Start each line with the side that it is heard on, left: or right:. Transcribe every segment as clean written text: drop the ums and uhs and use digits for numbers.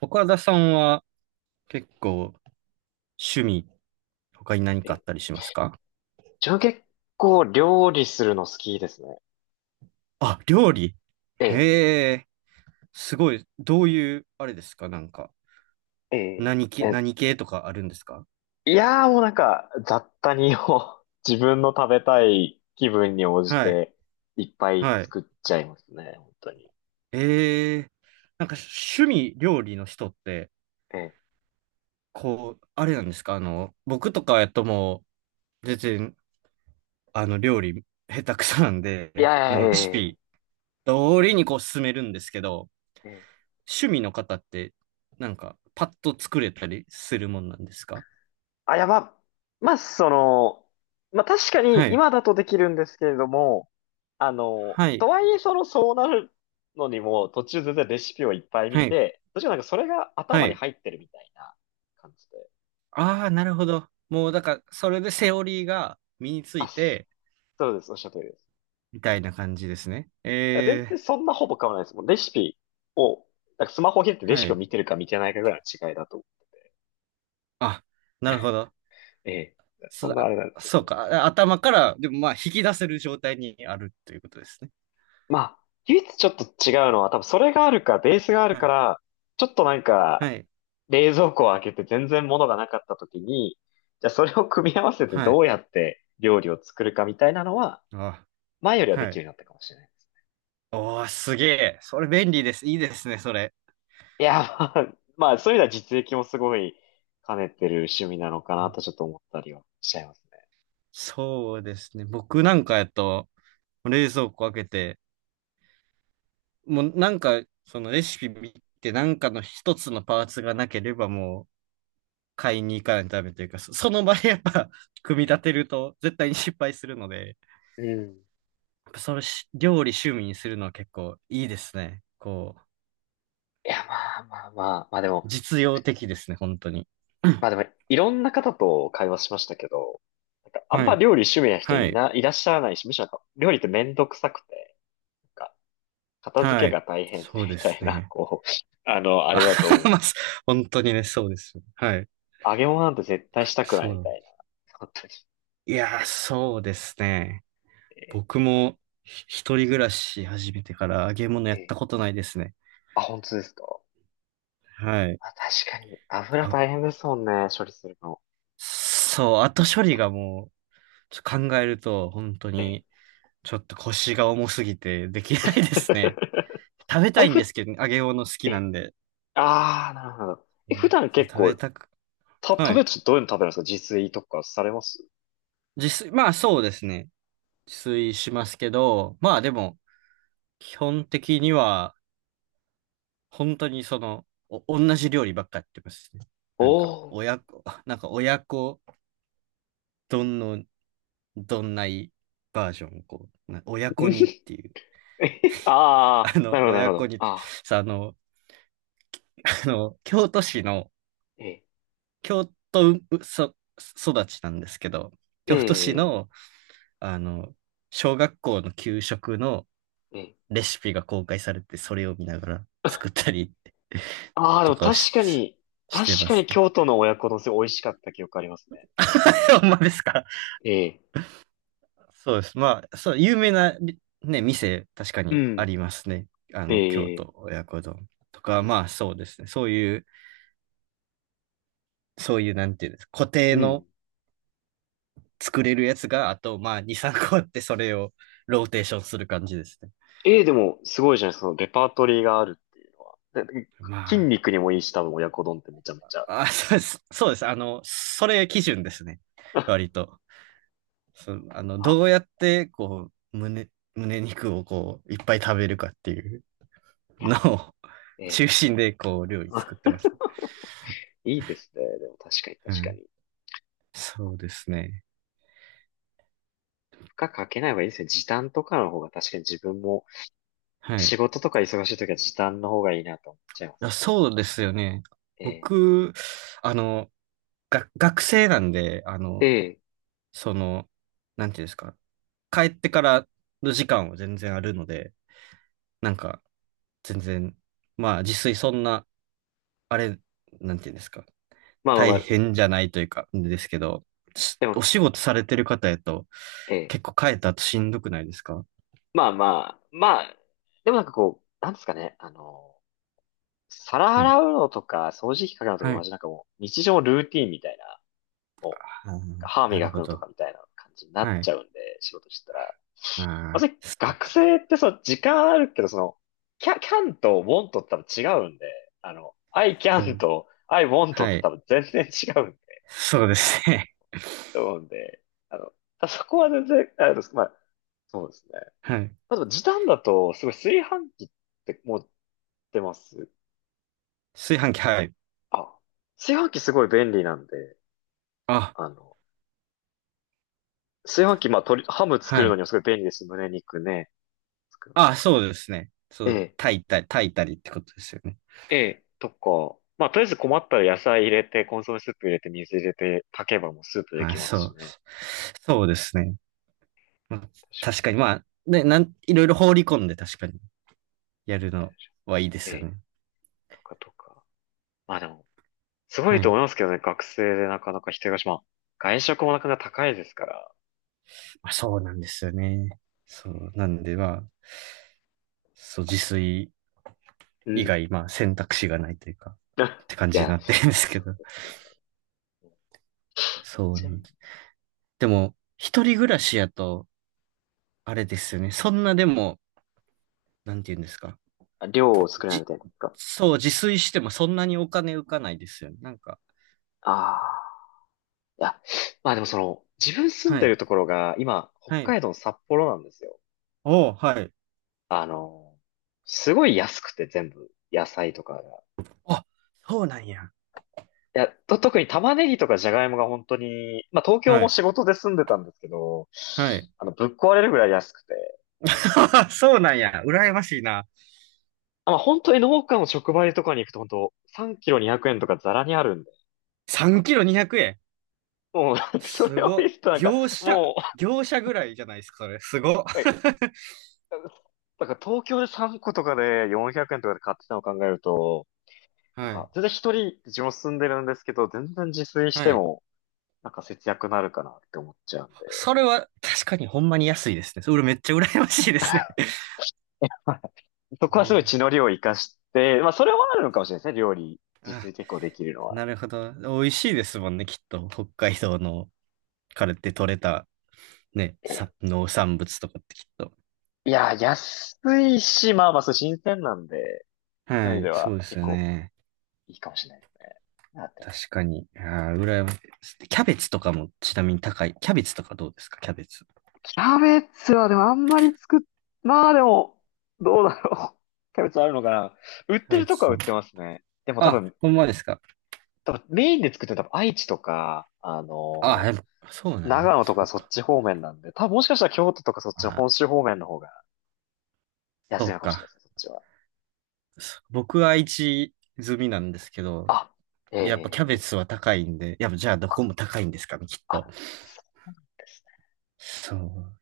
right: 岡田さんは結構趣味、他に何
left: え
right: かあっ
left: え、
right: たりしますか？
left: 自分料理するの好きですね。
right: あ、料理。
left: ええ、
right: へえ、すごい。どういう、あれですかなんか、
left: ええ、
right: 何系、
left: え
right: 何系とかあるんですか？
left: いやー、もうなんか雑多にを 自分の食べたい気分に応じ
right: はい、
left: ていっぱい
right: はい。
left: 作っちゃいますね、本当に。
right: ええ、なんか趣味、料理の人って、
left: ええ、
right: こう、あれなんですか僕とかやともう、全然、料理、下手くそなん
left: い
right: で、
left: やい
right: もうレシ
left: や、え
right: ピ、通りにこう進めるんですけど、
left: え、ええ、
right: 趣味の方って、なんか、パッと作れたりするもんなんですか？
left: あ、やば、まあその、まあ確か
right: は
left: に
right: い。
left: 今だとできるんですけれども、
right: はい。
left: とはいえそうなるのにも途中全然レシピをいっぱい見
right: はい。
left: て、途中なんかそれが
right: は
left: 頭に
right: い。
left: 入ってるみたいな感じで。
right: ああ、なるほど。もう、だから、それでセオリーが身につ
left: あ、
right: いて、
left: そうです。おっしゃる通りです。
right: みたいな感じですね。
left: 全然
right: ええ、
left: そんなほぼ変わらないです。もうレシピを、なんかスマホを開いてレシ
right: は
left: ピを
right: い。
left: 見てるか見てないかぐらいの違いだと。
right: あ、なるほど。
left: ええ。そん
right: そ、
left: なあ
right: あ
left: れなんですけ
right: そう
left: ど。
right: か。あ、頭から、でもまあ、引き出せる状態にあるということですね。
left: まあ、唯一ちょっと違うのは、多分それがあるか、ベースがある
right: は
left: か
right: い。
left: ら、ちょっとなん
right: は
left: か、
right: い。
left: 冷蔵庫を開けて全然物がなかった時に、じゃあそれを組み合わせて
right: は
left: ど
right: い。
left: うやって料理を作るかみたいなのは、
right: あ、
left: 前よりはで
right: は
left: き
right: い。
left: るようになったかもしれない。
right: おー、すげえ。それ便利です。いいですね、それ。
left: いや、まあ、まあそういう意味では実益もすごい兼ねてる趣味なのかなと、ちょっと思ったりはしちゃいますね。
right: そうですね。僕なんかやと、冷蔵庫開けて、もうなんか、そのレシピ見て、なんかの一つのパーツがなければもう買いに行かないとダメというか、その場でやっぱ 組み立てると絶対に失敗するので、
left: うん。
right: やっぱそれ料理趣味にするのは結構いいですね。こう、
left: いや、まあまあまあ、
right: 実用的ですね、本当に。うん。
left: まあでも、いろんな方と会話しましたけど、なんかあん
right: は
left: ま
right: い、
left: 料理趣味な人
right: は
left: い
right: い、
left: な、いらっしゃらないし、むしろなんか料理ってめんどくさくて、なんか片付
right: は
left: け
right: い。
left: が大変で
right: そう
left: み
right: で
left: たい
right: す
left: な、
right: ね。
left: こう、あの、あ
right: あ、
left: れだと 思
right: ま
left: う。
right: あ、本当にね、そうですよ。はい。
left: 揚げ物なんて絶対したくな
right: そ
left: いみた
right: う。
left: いな。本当に。
right: いやー、そうですね。
left: えーっ
right: 僕
left: と、
right: も一人暮らし始めてから揚げ物や
left: え
right: った
left: ー
right: ことないですね。
left: あ、本当ですか。
right: はい。
left: あ、確かに。油大
right: あ、
left: 変ですもんね、処理するの。
right: そう、後処理がもう、考えると本当
left: ええ。
right: にちょっと腰が重すぎてできないですね。食べ
left: あ
right: た
left: れ、
right: いん
left: ふ、
right: ですけど、揚げ物好き
left: え
right: な
left: え。
right: んで。
left: ああ、なるほど。
right: う
left: え、普
right: ん、
left: 段
right: そう、
left: 結
right: 食
left: 構、
right: べたく、
left: 食
right: は
left: べ
right: い。
left: るとどういうの食べるんですか、自炊とかされます？
right: 自炊、まあそうですね。自炊しますけど、まあでも、基本的には、本当にその、同じ料理ばっかやってますね。
left: お
right: なんか、
left: お
right: 親子丼のどんないバージョンをこう、親子にっ
left: ー。
right: ていう、
left: あ
right: あ
left: あ、な
right: の、
left: るほど、な
right: 親
left: るほ
right: 子
left: ど。
right: に、
left: ああ、
right: さ、あの、京都市の、
left: ええ、
right: 京都うそ育ちなんですけど、
left: え
right: 京都市
left: え、
right: の、あの、小学校の給食の
left: ええ。
right: レシピが公開されて、それを見ながら作ったり
left: あ、 あ、で
right: と
left: も
right: かを
left: 確かに、
right: し
left: 確
right: てま
left: か
right: す
left: に
right: ね。
left: 京都の親子丼すごい美味しかった記憶ありますね。
right: ほんまですか？
left: ええ、
right: そうです。まあ、そう、有名な、ね、店、確か
left: う
right: にあ
left: ん、
right: りますね。京
left: ええ、
right: 都親子丼と
left: い
right: か、
left: いで
right: ま
left: す。
right: あそうですね。そういう、なんていうんですか、固
left: う
right: 定
left: ん。
right: の作れるやつが、あと、まあ、2、3個あって、それをローテーションする感じですね。
left: ええ、でも、すごいじゃないですか。そのレパートリーがあるっていうのは。で筋
right: ま
left: 肉にもいいし、多分親子丼ってめちゃめちゃ。
right: あ、あ、そうです。そうです。あの、それ基準ですね。割 と。そのあの、
left: あ、
right: どうやって、こう、胸肉をこう、いっぱい食べるかっていうのを
left: え え。
right: 中心で、こう、料 理作って
left: あ、
right: ます。
left: いいですね。でも確かに、
right: う
left: 確か
right: ん。
left: に。
right: そうですね。
left: 負荷かけない方がいいですね。時短とかの方が確かに自分も、
right: はい。
left: 仕事とか忙しい時は時短の方がいいなと思っちゃいます
right: あ、
left: ね。
right: そうですよね。
left: え
right: 僕、あの、学生なんで、
left: えええ
right: その、なんていうんですか、帰ってからの時間は全然あるので、なんか、全然、まあ、自炊そんな、あれ、なんていうんですか、
left: まあまあま
right: 大
left: あ、
right: 変じゃないというか、ですけど、
left: で
right: お
left: も、
right: 仕事されてる方やと、
left: ええ
right: 結構帰った後しんどくないですか？
left: まあまあ、まあ、でもなんかこう、なんですかね。あの、皿
right: はい。
left: 洗うのとか、掃除機かけるのと
right: は
left: か同
right: い。
left: じ、なんかもう、日常のルーティンみたいな、も
right: あ
left: う、なん
right: ー、
left: か歯
right: なる
left: 磨く
right: ほ
left: のと
right: ど。
left: かみたいな感じになっ
right: は
left: ち
right: い。
left: ゃうんで、仕事してたら。
right: あ
left: ま
right: あ、
left: ず
right: そう
left: 学
right: か。
left: 生ってさ、時間あるけど、その、キャンと want って多分違うんで、あの、I
right: そ
left: can
right: う。
left: と I want っ
right: は
left: て多
right: い。
left: 分全然違うんで、
right: そうですね。
left: と思うんで、あの、あそこは全然、あれです。まあ、そうですね。
right: はい。
left: あと、時短だと、すごい、炊飯器って持ってます？
right: 炊飯器、はい。
left: あ、炊飯器すごい便利なんで、
right: あ、
left: あの、炊飯器、まあ、鶏、ハム作
right: は
left: るの
right: い。
left: にもすごい便利ですし。胸肉ね、作るのと
right: あ、
left: か。
right: そうですね。そ
left: え
right: う、
left: え。
right: 炊いたり、炊いたりってことですよね。
left: ええ、とか、まあ、とりあえず困ったら野菜入れて、コンソメスープ入れて、水入れて、炊けばもうスープで
right: あ、
left: きます
right: そ
left: し
right: う。
left: ね。
right: そうですね。まあ、
left: 確
right: 確かに、まあ、ね、いろいろ放り込んで確かにやる
left: かに。
right: のはいいで
left: え
right: すよ
left: え、
right: ね。
left: とかとか。まあでも、すご
right: は
left: いと思
right: い。
left: いますけどね、学生でなかなか一人暮らし、まあ、外食もなかなか高いですから。
right: まあ、そうなんですよね。そう。なんで、まあ、そう、自炊
left: う
right: 以
left: ん。
right: 外、まあ、選択肢がないというか、
left: あ、
right: って感
left: い
right: じに
left: や、
right: なってるんですけ
left: そ
right: ど。
left: う。
right: そうな
left: じゃ
right: んです。でも、一人暮らしやと、あれですよね。そんなでも、なんて言うんですか。
left: あ量を作れないみ
right: じ、
left: たいなことか。
right: そう、自炊してもそんなにお金浮かないですよね。なんか、
left: ああ。いや、まあでもその、自分住ん
right: は
left: で
right: い。
left: るところが、今、北
right: はい。
left: 海道の札幌なんですよ。
right: おー、はい。
left: あの、すごい安くて全部、野菜とかが。
right: あ、そうなんや。
left: 特に玉ねぎとかじゃがいもが本当に、まあ東京
right: は
left: も
right: い。
left: 仕事で住んでたんですけど、
right: はい。
left: あの、ぶっ壊れるぐらい安くて、あの、
right: そうなんや。羨ましいな。
left: まあ本当に農家の直売とかに行くと、本当3キロ200円とかザラにあるんで、
right: 3キロ200円。
left: もう、そ
right: す
left: れを見
right: ご
left: るとな
right: い。
left: んか、
right: 業者、
left: も
right: 業者ぐらいじゃないですか、それ。すごい。
left: う、えなんか東京で3個とかで400円とかで買ってたのを考えると、なん
right: はい。
left: か全然、一人自分住んでるんですけど、全然自炊し
right: は
left: て
right: い。
left: も、なんか節約になるかなって思っちゃうんで。
right: それは確かにほんまに安いですね。それめっちゃ羨ましいですね。
left: そ こはすごい
right: え
left: 血の量を生かして、まあ、それはあるのかもしれないですね、料理。自炊
right: あ、
left: 結構できるのは。
right: なるほど。美味しいですもんね、きっと。北海道のからって取れたね、
left: え
right: 農産物とかってきっと。
left: いや、安いし、まあまあ、そう、新鮮なんで、そうい
right: は
left: う意味
right: い、
left: で
right: そ
left: は
right: うです
left: 結
right: よ
left: 構
right: ね。
left: いいかもしれないですね。だって、
right: 確かに。ああ、羨ましい。キャベツとかもちなみに高い。キャベツとかどうですか？キャベツ。
left: キャベツはでもあんまり作っ、まあでも、どうだろう。キャベツあるのかな、売っ
right: キャ
left: て
right: ベ
left: るとこは売
right: ツ。
left: ってますね。でも多
right: あ、
left: 分、
right: ほんまですか？
left: 多分メインで作ってるのは多分愛知とか、あ
right: あ、
left: の
right: で
left: ー、
right: も、そうなんや。
left: 長野と
right: そ
left: か
right: う
left: そっ
right: か。
left: ち方面なんで、多分もしかしたら京都とかそっちの
right: あ、
left: 本州方面の方が安
right: そ
left: い
right: う
left: のかもしれな
right: か。
left: いですね、そっちは。
right: 僕は愛知済みなんですけど、
left: あ、
right: やっぱキャベ
left: え
right: ツ
left: え
right: は高いんで、やっぱじゃあど
left: あ、
right: こも高いんですかね、きっと。
left: あ、そうです
right: そう。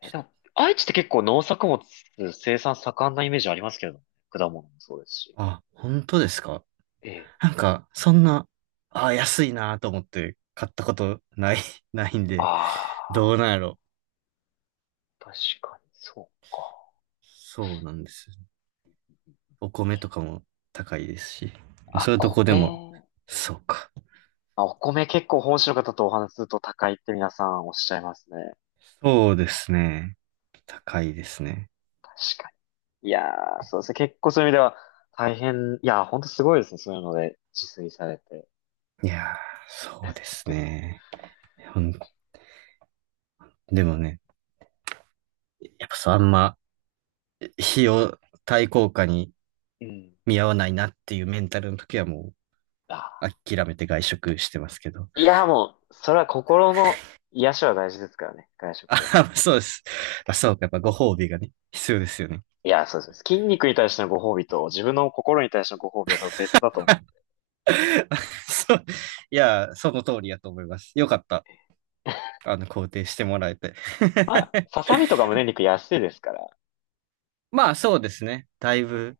right: ち
left: ね。え、
right: ょっ
left: で
right: と
left: も、愛知って結構農作物生産盛んなイメージありますけどね、果物もそうですし。
right: あ、本当ですか？
left: ええ
right: なんか、そんな、あ、安いなと思って買ったことない、ないん
left: あ
right: で、
left: あ、
right: どうなんやろ。
left: 確かに、そうか。
right: そうなんです。お米とかも高いですし、まあ、そ
left: あ、
right: ういうとこでも、
left: 米、え
right: そ
left: え
right: うか。
left: あ、お米結構本州の方とお話しすると高いって皆さんおっしゃいますね。
right: そうですね。高いですね。
left: 確かに。いやー、そうですね。結構そういう意味では大変、いやー、ほんとすごいですね。そういうので自炊されて。
right: いやー、そうです ね。ほんでもね、やっぱそう、あんま、費用対効果に
left: うん。
right: 見合わないなっていうメンタルの時はも
left: あ、
right: う、諦めて外食してますけど。
left: いや、もう、それは心の癒しは大事ですからね、外食で。
right: あ、そうです。まあ、そうか、やっぱご褒美がね、必要ですよね。
left: いや、そうです。筋肉に対してのご褒美と、自分の心に対してのご褒美は多分別だと思う。
right: あ、そう。いやー、その通りやと思います。よかった。肯定してもらえて。
left: ささみとか胸肉安いですから、
right: まあ、そうですね。だいぶ、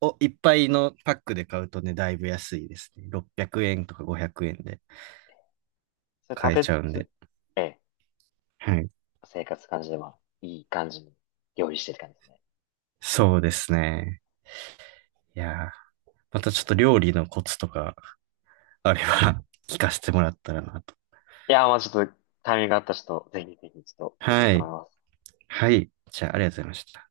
right: いっぱいのパックで買うとね、だいぶ安いですね。600円とか500円で
left: それ食
right: 買え
left: べ
right: ち
left: つ
right: ゃうんで。
left: つ、ええ、
right: はい。
left: 生活感じで、まあ、いい感じに料理してる感じですね。
right: そうですね。いやー、またちょっと料理のコツとかあれば 聞かせてもらったらなと。
left: いや、まあちょっと、タイミングがあったらちょっと、ぜひぜひ、ちょっと、できた
right: は
left: と思
right: い。
left: います。
right: はい。じゃあ、ありがとうございました。